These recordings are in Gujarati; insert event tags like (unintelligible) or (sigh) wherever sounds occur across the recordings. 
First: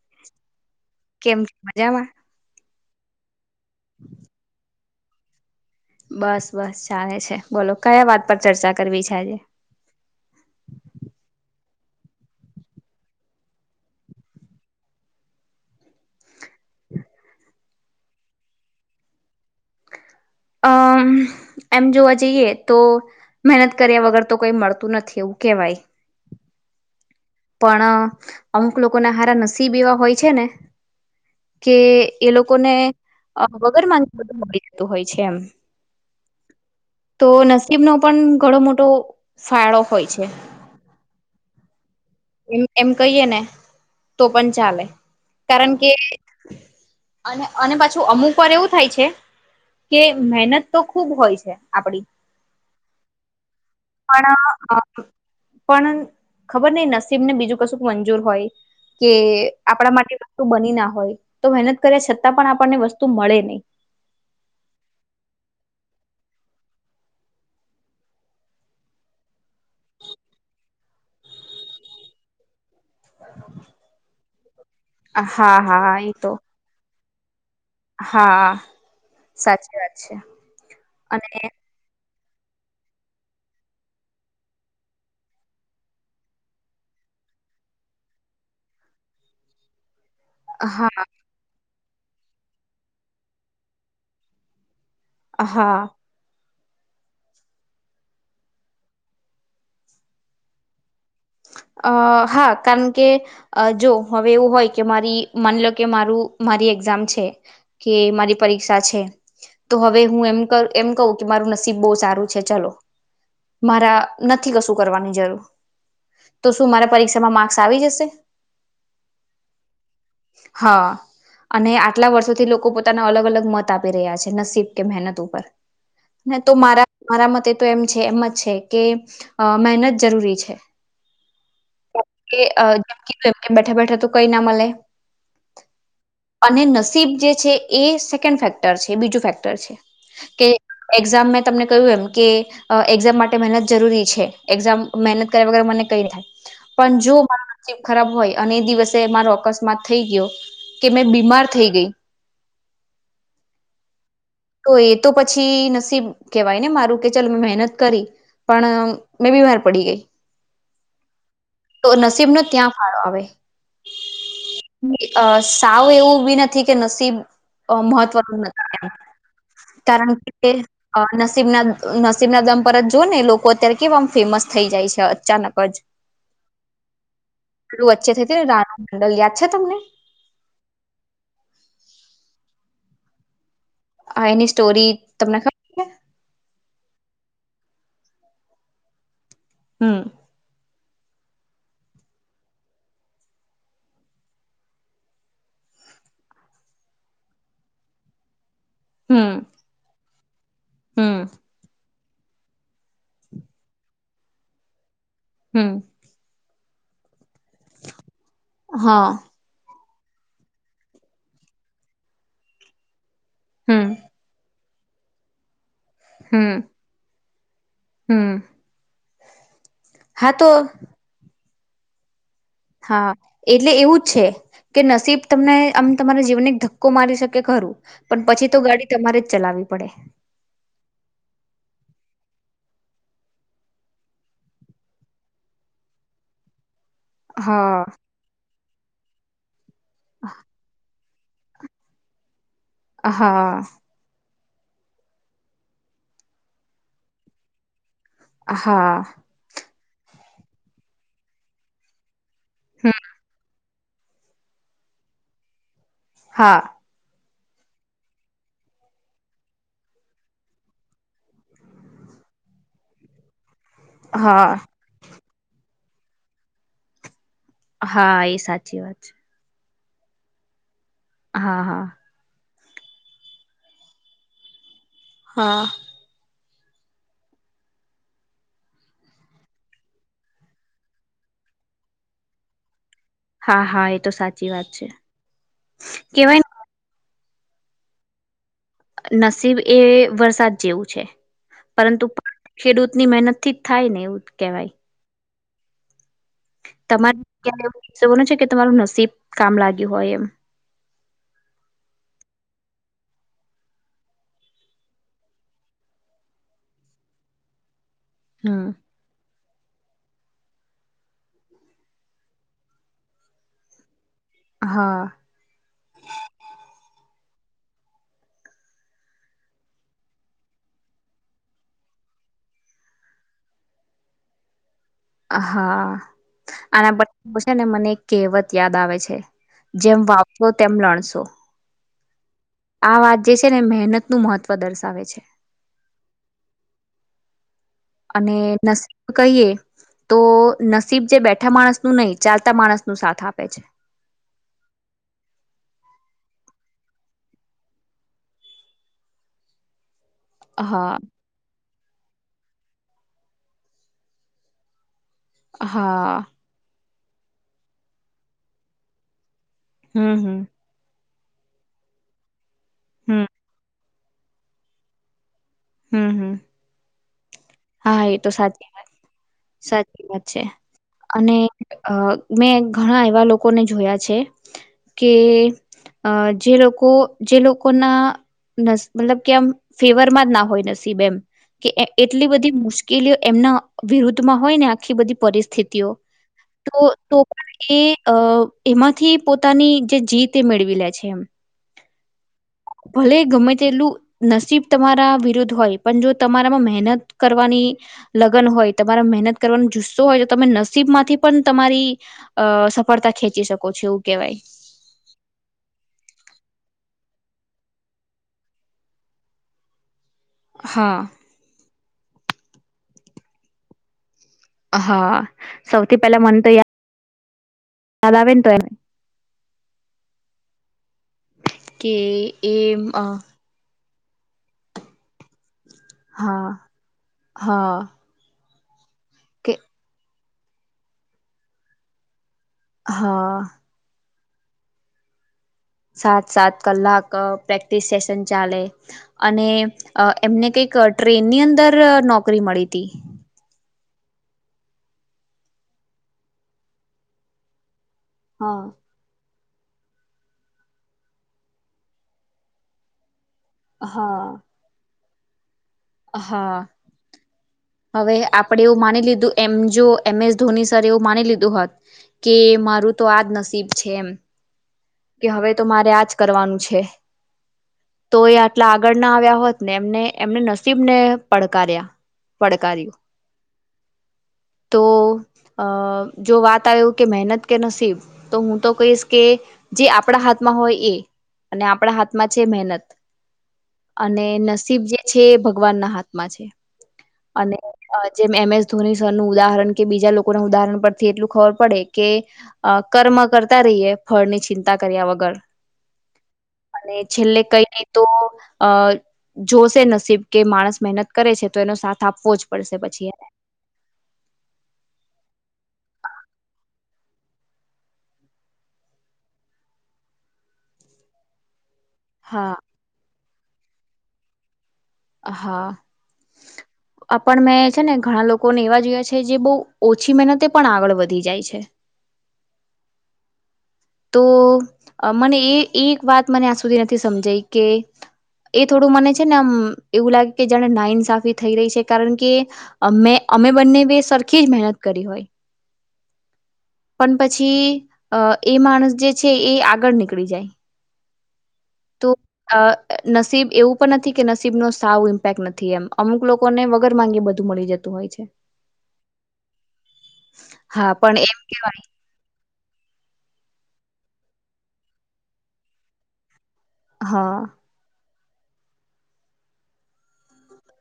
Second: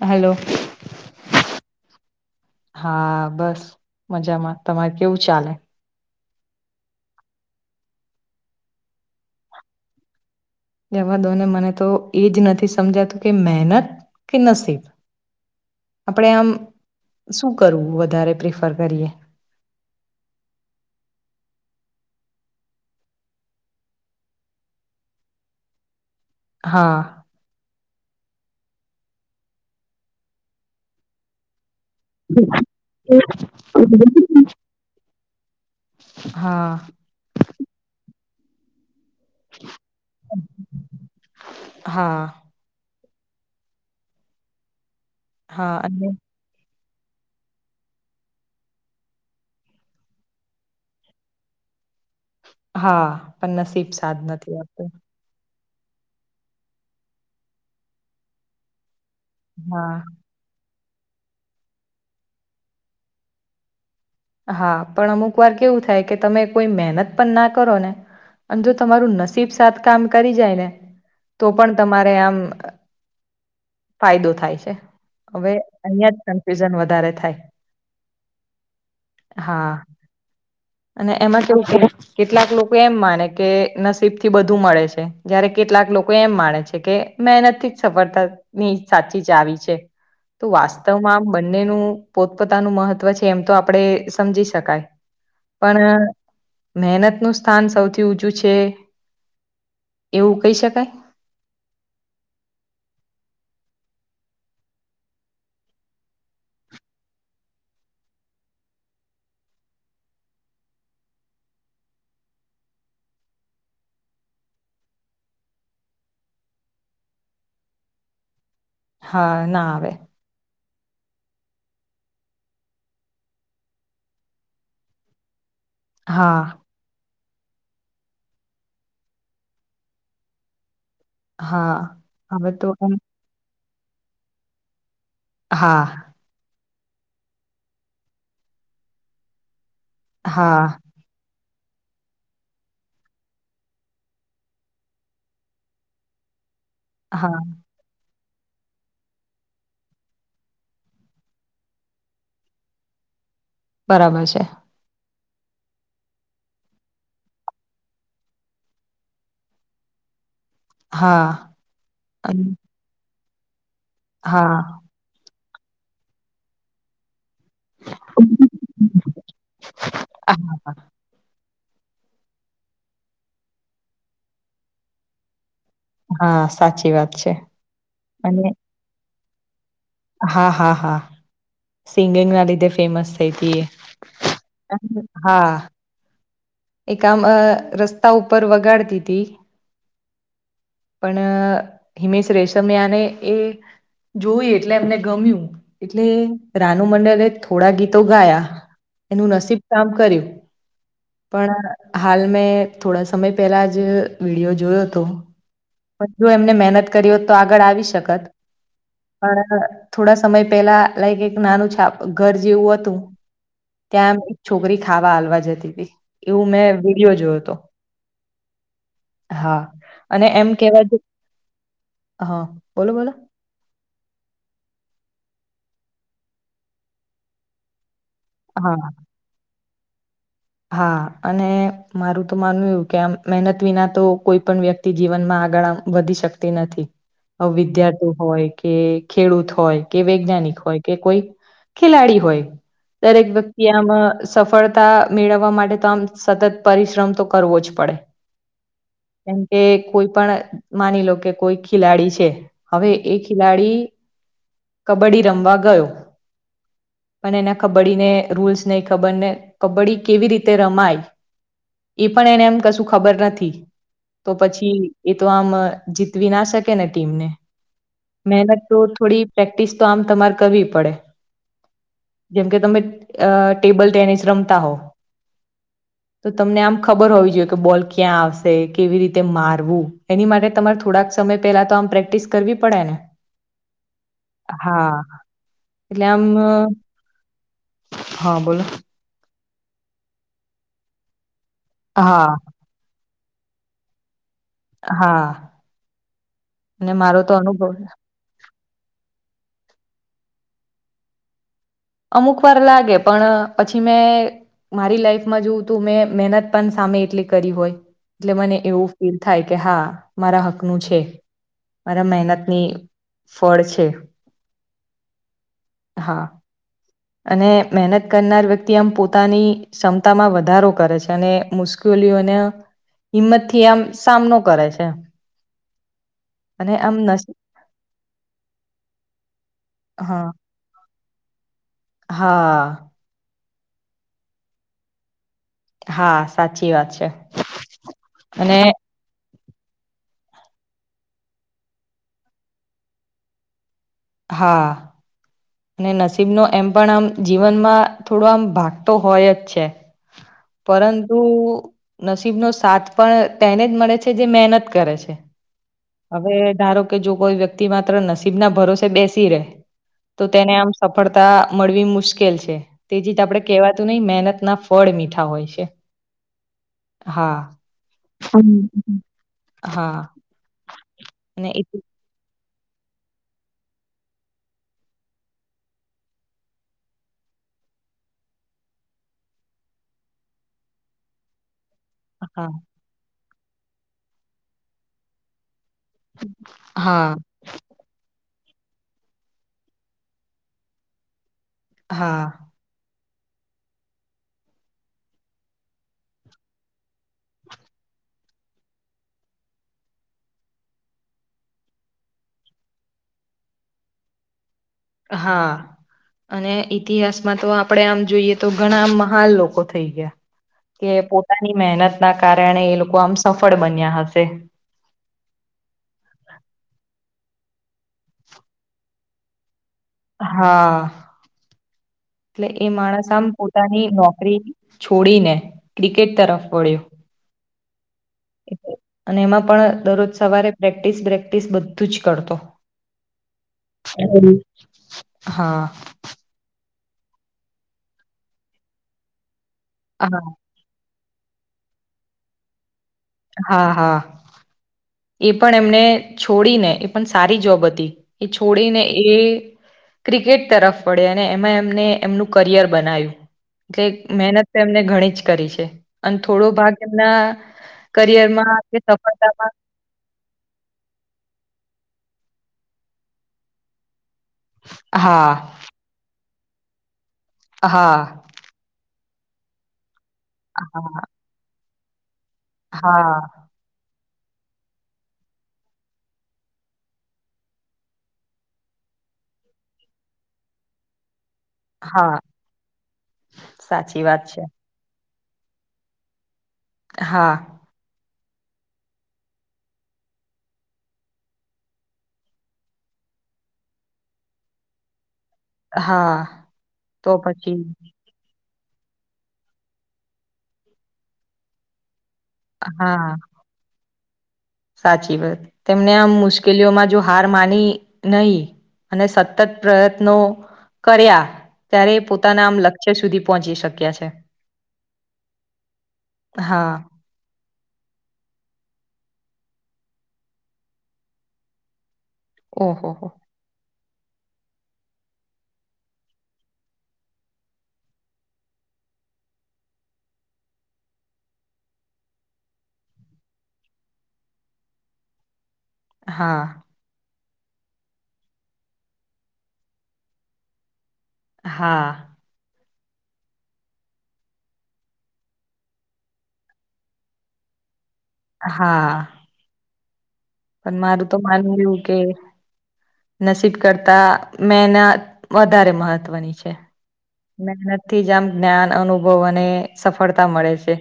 (inaudible) હાલો કેમ મજામાં હા બસ મજામાં તમારે કેવું ચાલે બસ બસ ચાલે છે બોલો કયા વાત પર ચર્ચા કરવી છે આજે જેમાં દોને મને તો એ જ નથી સમજાતું કે મહેનત કે નસીબ (inaudible) આપણે આમ શું કરવું વધારે પ્રિફર કરીએ અ એમ જોવા જઈએ તો મહેનત કર્યા વગર તો કઈ મળતું નથી એવું કે વાઈ હા પણ અમુક લોકોને હારા નસીબ એવા હોય છે ને કે એ લોકોને વગર માંગેે બધું મળી જતું હોય છે એમ હા તો નસીબ નો પણ ઘણો મોટો ફાળો હોય છે. હા એ એમ કહીએ ને તો પણ ચાલે કારણ હા કે અને અને અને પાછું અમુક વાર એવું થાય છે. કે મહેનત તો ખુબ હોય છે આપડી. હા પણ નસીબ સાદ નથી પણ આપતો. પણ ખબર નહીં નસીબ ને બીજું કશું મંજૂર હોય. કે હા આપણા માટે વસ્તુ બની ના હોય તો મહેનત કર્યા છતાં પણ આપણને વસ્તુ મળે નહી. હા પણ અમુક વાર કેવું થાય કે તમે કોઈ મહેનત પણ ના કરો ને અને જો તમારું નસીબ સાથ કામ કરી જાય ને તો પણ તમારે આમ એ તો થાય છે હવે હા હા એ અહીજ તો કફ્યુઝન વધારે થાય હા સાચી હા વાત છે અને એમાં કેવું કે કેટલાક લોકો એમ માને કે નસીબ થી બધું મળે છે જયારે કેટલાક લોકો એમ માને છે કે મહેનત થી જ સફળતા ની સાચી જ આવી છે તો હા વાસ્તવમાં આમ બંનેનું પોતપોતાનું મહત્વ છે એમ તો આપડે સમજી શકાય. હા. પણ મહેનત નું સ્થાન સૌથી ઊચું છે એવું કહી શકાય. (inaudible) અ હા કારણ કે જો હવે એવું હોય કે મારી માન લો કે મારું મારી એઝામ છે કે મારી પરીક્ષા છે. તો હવે હું એમ એમ કહું કે મારું નસીબ બહુ સારું છે ચલો. મારા નથી કશું કરવાની જરૂર. તો શું મારા પરીક્ષામાં માર્ક્સ આવી જશે? હા ના આવે. હા. અને આટલા વર્ષોથી લોકો પોતાના અલગ અલગ મત આપી રહ્યા છે નસીબ કે મહેનત ઉપર હા ના તો મારા મારા મતે તો એમ છે એમ જ છે કે મહેનત જરૂરી છે. હા હવે તો એમ જેમ બેઠા બેઠા તો કઈ ના મલે. હા. નસીબ જે છે એ સેન્ ફેક્ટર છે બીજું ફેક્ટર છે કે હા એક્ઝામ તમને કહ્યું એમ કે એક્ઝામ માટે મહેનત જરૂરી છે એક્ઝામ મહેનત કર્યા વગર મને કઈ થાય. પન જો હા નસીબ ખરાબ હોય. અને દિવસે મારો અકસ્માત થઈ ગયો કે મેં બીમાર થઈ ગઈ બરાબર છે. તો એ તો પછી નસીબ કેહેવાય ને મારું કે ચાલ મેં મહેનત કરી પણ મેં બીમાર પડી ગઈ. હા તો નસીબ અન નો ત્યાં ફાળો આવે. હા. અ સાવ એવું બી નથી કે નસીબ મહત્વનું નથી. કારણ કે નસીબના નસીબના દમ પરત જો ને લોકો અત્યારે કેમ ફેમસ થઈ જાય છે અચાનક જે હા સાચી વાત છે પેલુ વચ્ચે થઈ ને અને રાનુ મંડલ યાદ છે તમને હા હા હા સિંગિંગ ના લીધે ફેમસ થઈ હતી. એની સ્ટોરી તમને હા. ખબર છે એક આમ રસ્તા ઉપર વગાડતી હતી. હમ્મ. પણ હિમેશ રેશમિયાને એ જોય એટલે એમને ગમ્યું એટલે રાનુ મંડલે થોડા ગીતો ગાયા. હમ એનું નસીબ કામ કર્યું હમ પણ હાલ મેં થોડા સમય પહેલા જ વિડિયો જોયો હતો હમ પણ જો એમને મહેનત કરી હોત તો આગળ આવી શકત હા પણ થોડા સમય પેલા લાઈક એક નાનું છાપ ઘર જેવું હતું હમ ત્યામ છોકરી ખાવા હાલવા જતી હતી એવું હમ મેં વિડીયો જોયો હતો હમ હા અને હા તો એમ કેવાય હા એટલે એવું જ છે કે નસીબ તમને આમ તમારા જીવન એક ધક્કો મારી શકે ખરું પણ પછી તો ગાડી હા તમારે જ ચલાવી પડે હા અને મારું તો માનવું એવુ કે આમ મહેનત વિના તો કોઈ પણ વ્યક્તિ જીવનમાં આગળ વધી શકતી નથી હા વિદ્યાર્થી હોય કે ખેડૂત હોય કે વૈજ્ઞાનિક હોય કે કોઈ ખેલાડી હોય દરેક હા વ્યક્તિ આમાં સફળતા મેળવવા માટે તો આમ સતત પરિશ્રમ તો કરવો જ પડે હા કેમ કે કોઈ પણ માની લો કે કોઈ ખેલાડી છે હવે હમ એ ખેલાડી કબડ્ડી રમવા ગયો હા પણ એના કબડ્ડી ને રૂલ્સ નહી ખબર ને કબડ્ડી કેવી રીતે રમાય એ પણ એને એમ કશું ખબર નથી તો હા પછી એ તો આમ જીતવી ના શકે ને ટીમને હા એ મહેનત તો સાચી વાત છે થોડી પ્રેક્ટિસ તો આમ તમારે કરવી પડે હા હા જેમકે તમે અ ટેબલ ટેનિસ રમતા હો. હા. તમને આમ ખબર હોવી જોઈએ કે બોલ ક્યાં આવશે કેવી રીતે મારવું એની માટે તમારે થોડાક સમય. પેલા તો આમ પ્રેક્ટિસ કરવી પડે ને. હા હા એ તો સાચી વાત છે હા એટલે આમ. કેવાય હા બોલો. નસીબ એ વરસાદ જેવું છે પરંતુ હા ખેડૂતની મહેનત. ઠીક થાય ને એવું. કેવાય હા. અને મારો તો તમારે અનુભવ (unintelligible) છે કે તમારું નસીબ કામ લાગ્યું હોય એમ. અમુક વાર લાગે પણ પછી મેં. મારી લાઈફમાં જોવું તું મેં મહેનત પણ સામે એટલી કરી હોય. એટલે મને હમ એવું ફીલ થાય કે હા. મારા હકનું છે મારા મહેનતની ફળ છે. હા. હા. અને મહેનત કરનાર વ્યક્તિ આમ પોતાની ક્ષમતામાં વધારો કરે છે અને મુશ્કેલી. હિંમત થી આમ સામનો કરે છે. હા અને આના આમ નસ ઉપર છે ને મને કહેવત યાદ આવે છે. જેમ હા વાવશો તેમ લણશો. હા. આ વાત જે ને મહેનત નું મહત્વ દર્શાવે છે. હા સાચી વાત છે. અને નસીબ કહીએ. તો નસીબ જે બેઠા માણસ નું નહી ચાલતા માણસ નું સાથ આપે છે. હા. અને નસીબનો એમ પણ આમ જીવનમાં થોડો આમ ભાગતો હોય જ છે. હા પરંતુ નસીબનોો સાથ પણ તેને જ મળે છે જે મહેનત કરે છે. હા હવે ધારો કે જો કોઈ વ્યક્તિ માત્ર નસીબ ના ભરોસે બેસી રહેે હમ તો હમ તેને આમ સફળતા મળવી મુશ્કેલ છે. તેજી જ હમ આપડે કેવા નહી મહેનત ના ફળ મીઠા હોય છે. હમ હમ. હા. હા એ તો સાચી વાત હમ. હા સાચી વાત છે. અને મેં ઘણા એવા લોકોને જોયા છે કે અ જે લોકો લોકો જે લકાના મતલબ કે આમ ફેવરમાં જ ના હોય નસીબ એમ કે એટલી હા બધી મુશ્કેલીઓ એમના વિરુદ્ધમાં હોય ને આખી બધી પરિસ્થિતિ હા તો પણ એ એમાંથી પોતાની જે જીત એ મેળવી લે છે. હા. ભલે ગમે તેલું નસીબ તમારા વિરુદ્ધ હોય પણ જો તમારામાં મહેનત કરવાની લગ્ન હોય તમારા મહેનત કરવાનો જુસ્સો હોય તો તમે નસીબમાંથી પણ તમારી. અ સફળતા ખેંચી શકો છો એવું કેવાય. હા. અને ઈતિહાસમાં તો આપડે આમ જોઈએ તો ઘણા મહાન લોકો થઈ ગયા. કે હા પોતાની મહેનત ના કારણે એ લોકો આમ સફળ બન્યા હશે. હા સૌથી પહેલા મને તો યાર દદાવેન તો એમે (inaudible) હા કે એટલે એ માણસ આમ પોતાની નોકરી છોડીને ક્રિકેટ તરફ હા વળ્યો. હા. અને એમાં કે પણ દરરોજ સવારે પ્રેક્ટિસ બેક્ટિસ બધું જ કરતો. હા. હમ. હા સાત સાત કલાક પ્રેક્ટિસ સેશન ચાલે અને અ હા એમને કઈક ટ્રેન ની અંદર નોકરી મળી હતી. હા, હા એ પણ એમને છોડીને એ પણ સારી જોબ હતી. એ હા છોડેને એ ક્રિકેટ તરફ વડયા અને એમાં એમને એમનું કરિયર બનાવ્યું. એટલે હા મહેનત તો એમને ઘણી જ કરી છે. અને થોડો હા ભાગ એમના હવે કરિયરમાં આપણેે કે એવું માની લીધું સફળતામાં એમ જો એમ એસ ધોની સર એવું માની લીધું હોત કે મારું તો આજ નસીબ છે એમ કે હા હવે તો મારે આજ કરવાનું છે હા તો એ આટલા આગળ ના આવ્યા હોત ને એમને એમને નસીબ ને હા પડકાર્યા. પડકાર્યું હા. તો અ જો વાત આવે કે મહેનત કે નસીબ તો હું તો કહીશ કે જે આપણા હાથમાં હોય એ. અને આપણા હા હાથમાં છે મહેનત સાચી વાત અને છે નસીબ જે છે ભગવાન ના હાથમાં છે. હા અને જેમ એમ એસ ધોની સરનું ઉદાહરણ કે બીજા લોકોના ઉદાહરણ પરથી એટલું ખબર પડે કે કર્મ કૅમ કરતા રહીયએ ફળ ની ચિંતા કર્યા વગર હા અને તો છેલ્લે પછી કઈ નહી તો અ જોશે નસીબ કે માણસ મહેનત કરે છે તો એનો સાથ આપવો જ પડશે. પછી હા સાચી વાત તેમને આમ મુશ્કેલીઓમાં જો હાર માની નહી. અને સતત પ્રયત્નો કર્યા ત્યારે પોતાના હા આમ લક્ષ્ય સુધી પહોંચી શક્યા છે. હા હા આપણ મે છે ને ઘણા લોકોને એવા જોયા છે જે બહુ ઓછી મહેનતે પણ આગળ વધી જાય છે. ઓહ હો તો મને એ એક વાત મને આજ સુધી નથી સમજાઈ કે એ થોડું મને છે ને અમ એવું લાગે કે જાણે નાઇન્સાફી થઈ રહી છે કારણ કે મેં અમે બંને બે સરખી જ મહેનત કરી હોય. હા પણ પછી અ એ માણસ જે છે એ આગળ નીકળી જાય હા તો અ નસીબ એવું પણ નથી કે નસીબ નો સાવ ઇમ્પેક્ટ નથી એમ અમુક લોકોને વગર માંગે બધું મળી જત હા પણ હા મારું તો એમ માનવું એવું કેવાય કે નસીબ કરતા મહેનત વધારે મહત્વની છે હા મહેનતથી જ આમ જ્ઞાન અનુભવ અને સફળતા મળે છે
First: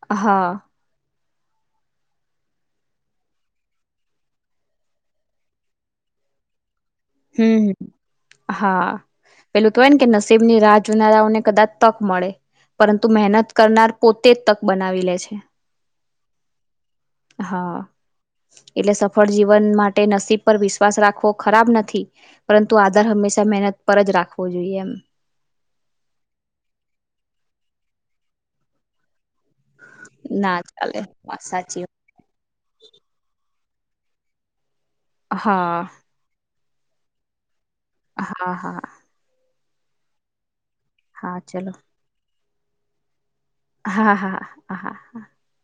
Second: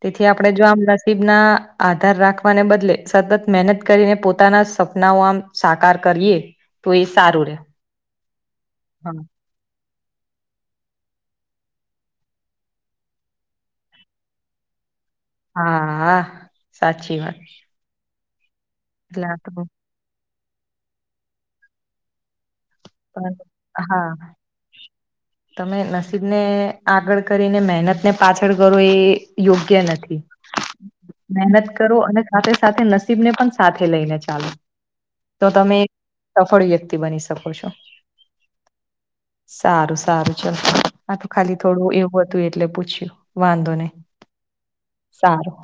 તેથી આપણે હા જોમ નસીબના આધાર રાખવાને બદલે સતત મહેનત કરીને પોતાના સપનાઓ આમ સાકાર કર કરીએ તો એ સારું રે હમ હા પેલું તો ને કે નસીબની રાહ જોનારાઓને કદાચ તક મળે પરંતુ મહેનત કરનાર પોતે જ તક બનાવી લે છે. હા હા સાચી વાત હા એટલે સફળ આ તો જીવન માટે નસીબ પર વિશ્વાસ રાખવો ખરાબ નથી. પરંતુ આધાર પણ હંમેશા મહેનત પર હા જ રાખવો જોઈએ એમ તમે નસીબને આગળ કરીને મહેનત ને પાછળ કરો એ યોગ્ય નથી ના ચાલે મહેનત સાચી કરો વાત. અને સાથે સાથે નસીબ ને પણ સાથે લઈને ચાલો હા મોટી વ્યક્તિ બની શકો છો. હા હા સારું સારું છે આ તો હા ખાલી ચલો થોડું એવું હતું એટલે પૂછ્યું વાંધો નહીં હા હા હા હા. સારું